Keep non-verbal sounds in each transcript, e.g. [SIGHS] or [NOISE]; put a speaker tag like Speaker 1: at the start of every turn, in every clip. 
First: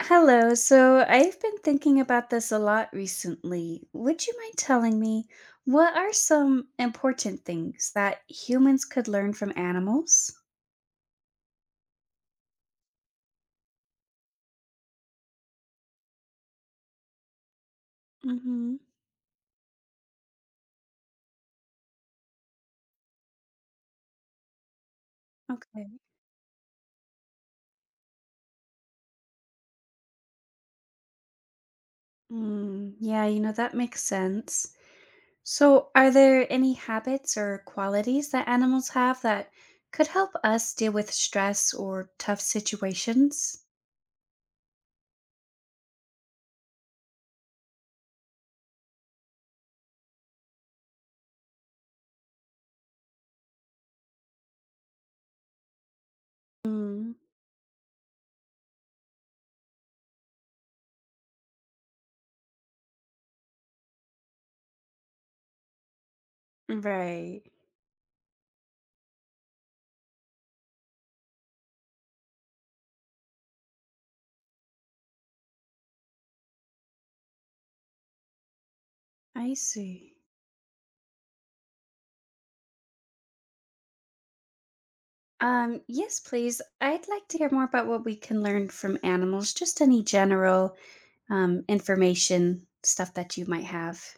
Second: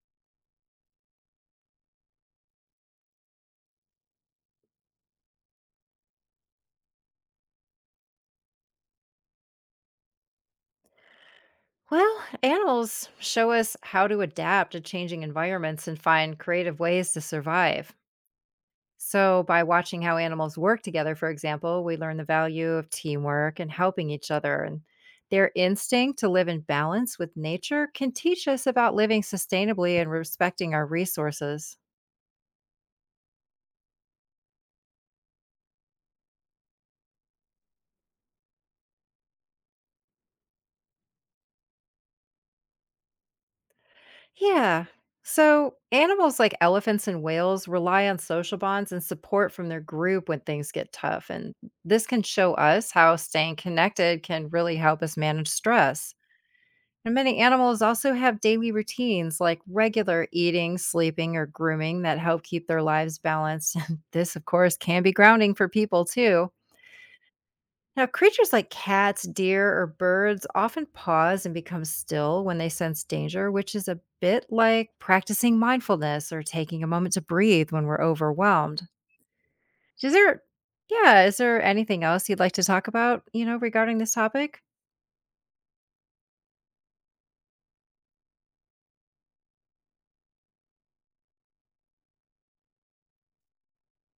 Speaker 1: Hello. So I've been thinking about this a lot recently. Would you mind telling me what are some important things that humans could learn from animals?
Speaker 2: Well, animals show us how to adapt to changing environments and find creative ways to survive.
Speaker 1: Mm-hmm.
Speaker 2: So, by watching how animals work together, for example, we learn the value of teamwork and helping each other. And their
Speaker 1: Okay.
Speaker 2: instinct to live in balance with nature can teach us about living sustainably and respecting our resources.
Speaker 1: Mm, yeah, that makes sense. So, are there any habits or qualities that animals have that could help us deal with stress or tough situations?
Speaker 2: Yeah. So, animals like elephants and whales rely on social bonds and support from their group when things get tough. And this can show us how staying connected can really help us manage stress. And
Speaker 1: Mm,
Speaker 2: many animals also have daily routines like regular eating, sleeping, or grooming that help keep their lives balanced. [LAUGHS] And this, of course, can be grounding for people too.
Speaker 1: right.
Speaker 2: Now, creatures like cats, deer, or birds often pause and become still when they sense danger, which is a bit like practicing mindfulness or taking a moment to breathe when we're overwhelmed.
Speaker 1: I
Speaker 2: Is
Speaker 1: see.
Speaker 2: there, yeah, is there anything else you'd like to talk about, you know, regarding this topic?
Speaker 1: Yes, please. I'd like to hear more about what we can learn from animals, just any general information, stuff that you might have.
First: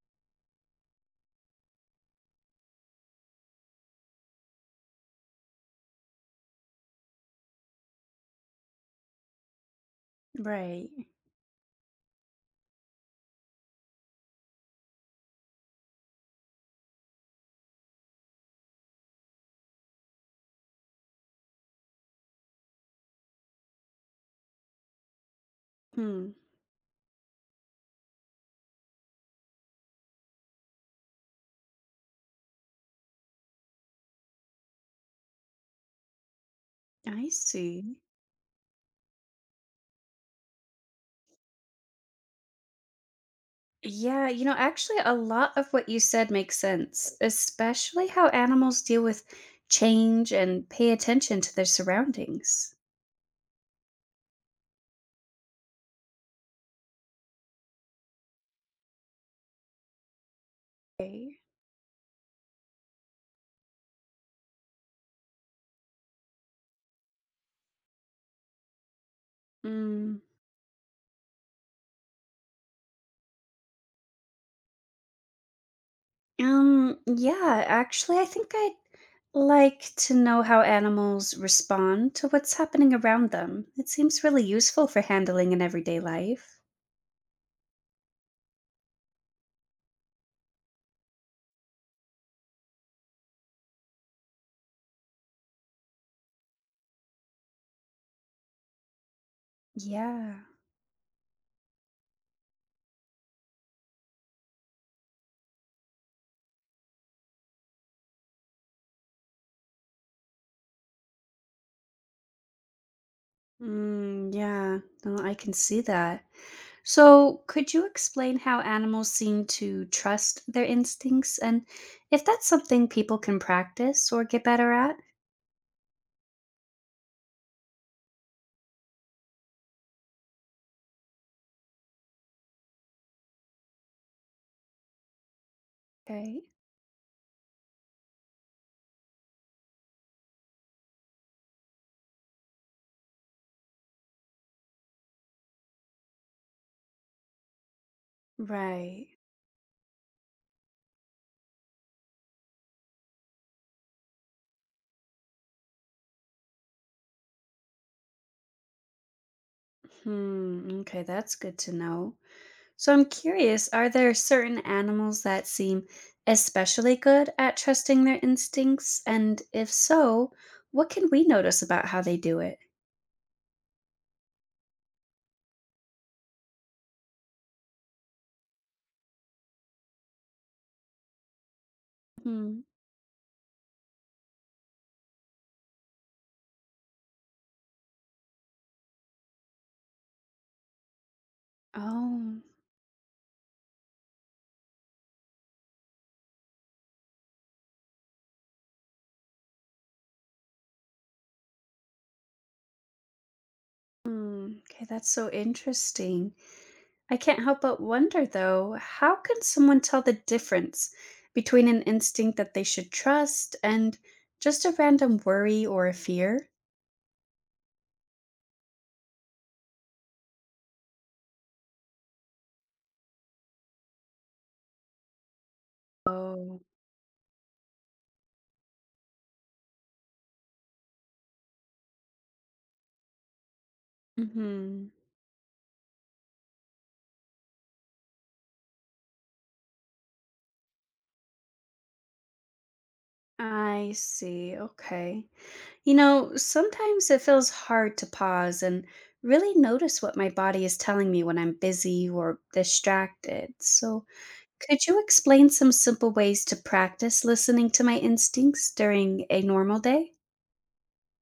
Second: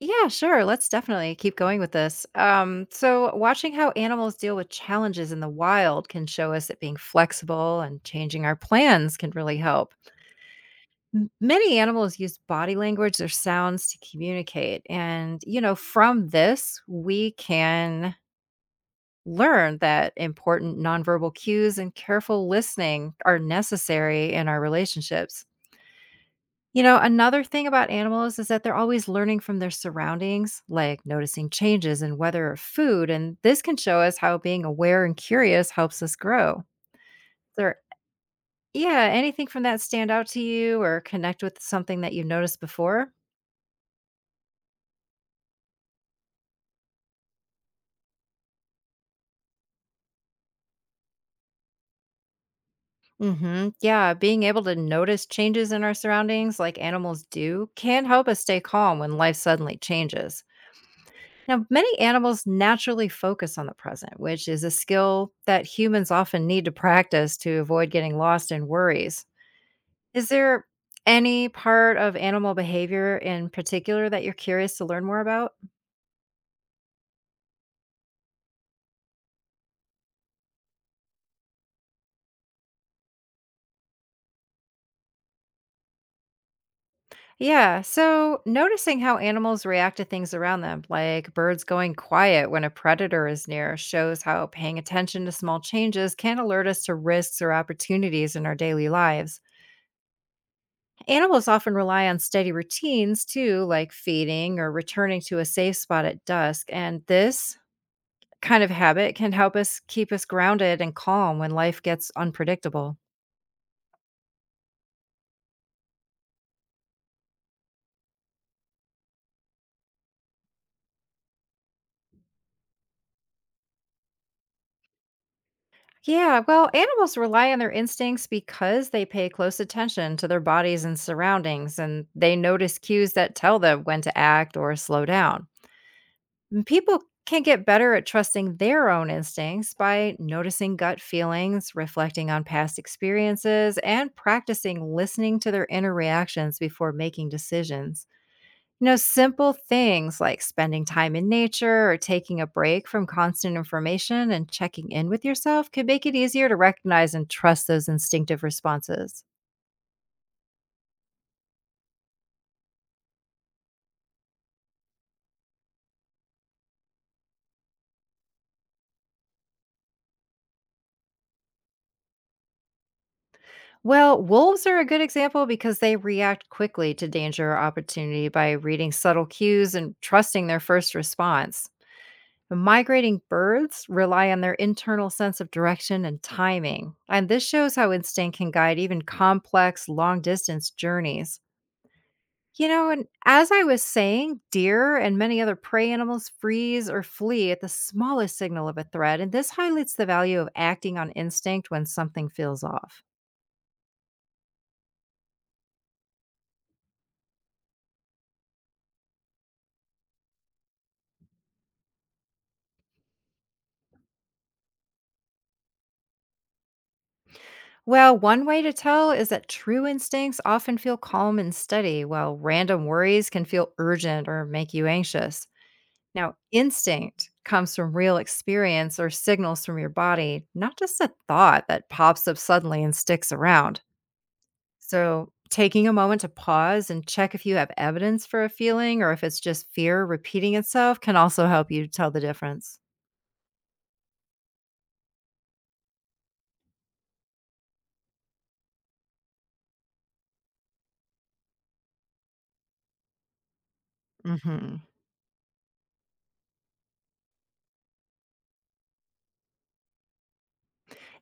Speaker 2: Yeah, sure. Let's definitely keep going with this. So, watching how animals deal with challenges in the wild can show us that being flexible and changing our plans can really help.
Speaker 1: Right.
Speaker 2: Many animals use body language or sounds to communicate. And, you know, from this, we can learn that important nonverbal cues and careful listening are necessary in our relationships.
Speaker 1: Hmm.
Speaker 2: You know, another thing about animals is that they're always learning from their surroundings, like noticing changes in weather or food. And this can show us how being aware and curious helps us grow. Is
Speaker 1: I
Speaker 2: There,
Speaker 1: see.
Speaker 2: yeah, anything from that stand out to you or connect with something that you noticed before?
Speaker 1: Yeah, actually, a lot of what you said makes sense, especially how animals deal with change and pay attention to their surroundings.
Speaker 2: Yeah, being able to notice changes in our surroundings like animals do can help us stay calm when life suddenly changes.
Speaker 1: Okay.
Speaker 2: Now, many animals naturally focus on the present, which is a skill that humans often need to practice to avoid getting lost in worries. Is there any part of animal behavior in particular that you're curious to learn more about?
Speaker 1: Yeah, actually, I think I'd like to know how animals respond to what's happening around them. It seems really useful for handling in everyday life.
Speaker 2: Yeah, so noticing how animals react to things around them, like birds going quiet when a predator is near, shows how paying attention to small changes can alert us to risks or opportunities in our daily lives.
Speaker 1: Yeah.
Speaker 2: Animals often rely on steady routines too, like feeding or returning to a safe spot at dusk, and this kind of habit can help us keep us grounded and calm when life gets unpredictable.
Speaker 1: Mm, yeah, no, I can see that. So, could you explain how animals seem to trust their instincts and if that's something people can practice or get better at?
Speaker 2: Yeah, well, animals rely on their instincts because they pay close attention to their bodies and surroundings, and they notice cues that tell them when to act or slow down.
Speaker 1: Okay.
Speaker 2: And people can get better at trusting their own instincts by noticing gut feelings, reflecting on past experiences, and practicing listening to their inner reactions before making decisions. You know,
Speaker 1: Right.
Speaker 2: simple things like spending time in nature or taking a break from constant information and checking in with yourself could make it easier to recognize and trust those instinctive responses.
Speaker 1: Hmm, okay, that's good to know. So I'm curious, are there certain animals that seem especially good at trusting their instincts? And if so, what can we notice about how they do it?
Speaker 2: Well, wolves are a good example because they react quickly to danger or opportunity by reading subtle cues and trusting their first response.
Speaker 1: Hmm.
Speaker 2: Migrating birds rely on their internal sense of direction and timing, and this shows how instinct can guide even complex, long distance journeys.
Speaker 1: Oh.
Speaker 2: You know, and as I was saying, deer and many other prey animals freeze or flee at the smallest signal of a threat, and this highlights the value of acting on instinct when something feels off.
Speaker 1: Hmm. Okay, that's so interesting. I can't help but wonder though, how can someone tell the difference between an instinct that they should trust and just a random worry or a fear?
Speaker 2: Well, one way to tell is that true instincts often feel calm and steady, while random worries can feel urgent or make you anxious. Now,
Speaker 1: Oh.
Speaker 2: instinct comes from real experience or signals from your body, not just a thought that pops up suddenly and sticks around.
Speaker 1: Mhm.
Speaker 2: So, taking a moment to pause and check if you have evidence for a feeling or if it's just fear repeating itself can also help you tell the difference.
Speaker 1: I see. Okay. Sometimes it feels hard to pause and really notice what my body is telling me when I'm busy or distracted. So,
Speaker 2: hmm
Speaker 1: could you explain some simple ways to practice listening to my instincts during a normal day?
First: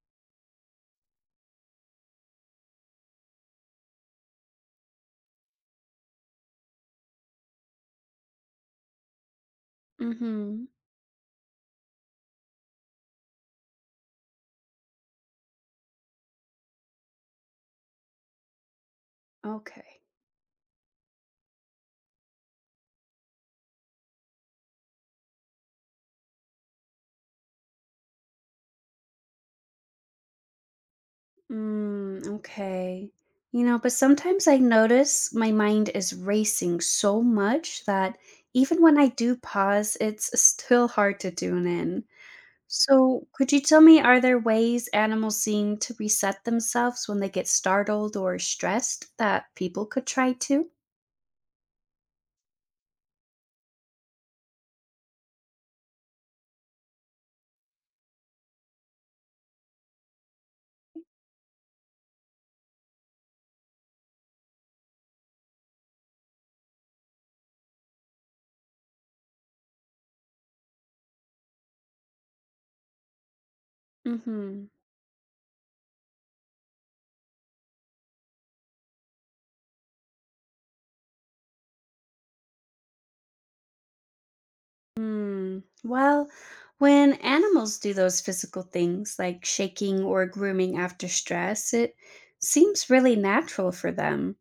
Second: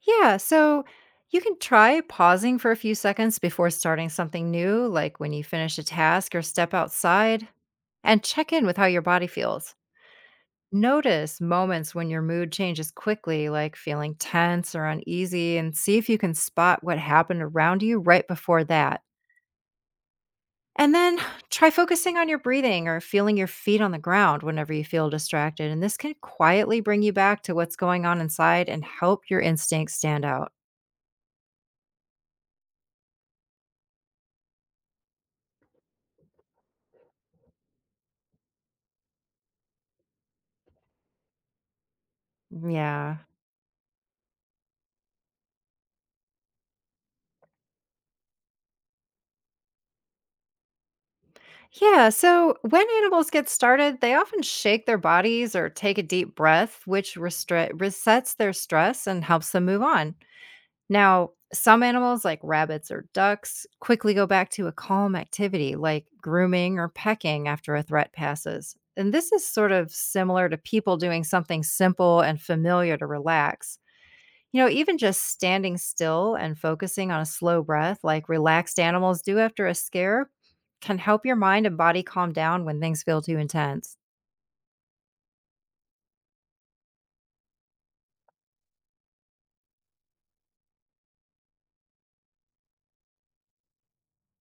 Speaker 2: Yeah. So, you can try pausing for a few seconds before starting something new, like when you finish a task or step outside, and check in with how your body feels.
Speaker 1: Mm-hmm.
Speaker 2: Notice moments when your mood changes quickly, like feeling tense or uneasy, and see if you can spot what happened around you right before that.
Speaker 1: Okay.
Speaker 2: And then [SIGHS] try focusing on your breathing or feeling your feet on the ground whenever you feel distracted. And this can quietly bring you back to what's going on inside and help your instincts stand out.
Speaker 1: Mm, okay. But sometimes I notice my mind is racing so much that even when I do pause, it's still hard to tune in.
Speaker 2: Yeah.
Speaker 1: So, could you tell me, are there ways animals seem to reset themselves when they get startled or stressed that people could try too?
Speaker 2: Yeah. So when animals get started, they often shake their bodies or take a deep breath, which resets their stress and helps them move on. Now, some animals like rabbits or ducks quickly go back to a calm activity like grooming or pecking after a threat passes. And this is sort of similar to people doing something simple and familiar to relax. You
Speaker 1: Mm-hmm.
Speaker 2: know, even just standing still and focusing on a slow breath, like relaxed animals do after a scare, can help your mind and body calm down when things feel too intense.
Speaker 1: Hmm. Well, when animals do those physical things like shaking or grooming after stress, it seems really natural for them.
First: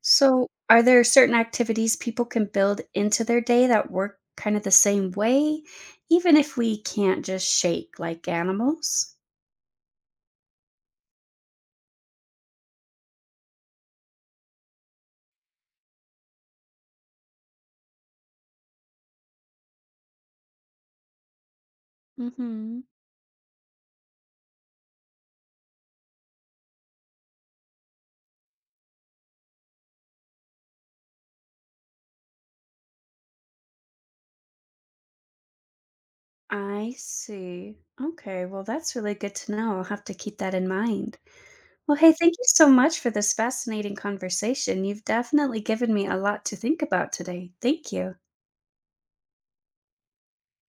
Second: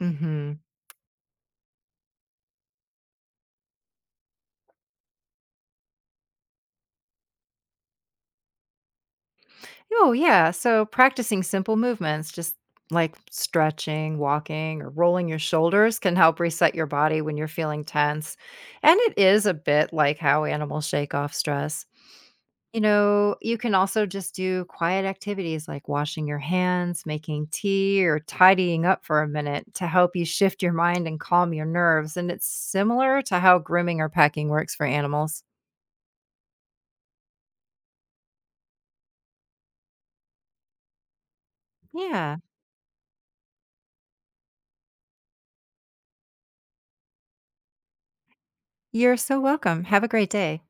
Speaker 1: So, are there certain activities people can build into their day that work kind of the same way, even if we can't just shake like animals?
Speaker 2: Oh, yeah. So practicing simple movements, just like stretching, walking, or rolling your shoulders, can help reset your body when you're feeling tense. And it is a bit like how animals shake off stress. You
Speaker 1: Hmm.
Speaker 2: know, you can also just do quiet activities like washing your hands, making tea, or tidying up for a minute to help you shift your mind and calm your nerves. And it's similar to how grooming or packing works for animals.
Speaker 1: I see. Okay, well, that's really good to know. I'll have to keep that in mind. Well, hey, thank
Speaker 2: Yeah,
Speaker 1: you so much for this fascinating conversation. You've definitely given me a lot to think about today. Thank you.
Speaker 2: you're so welcome. Have a great day.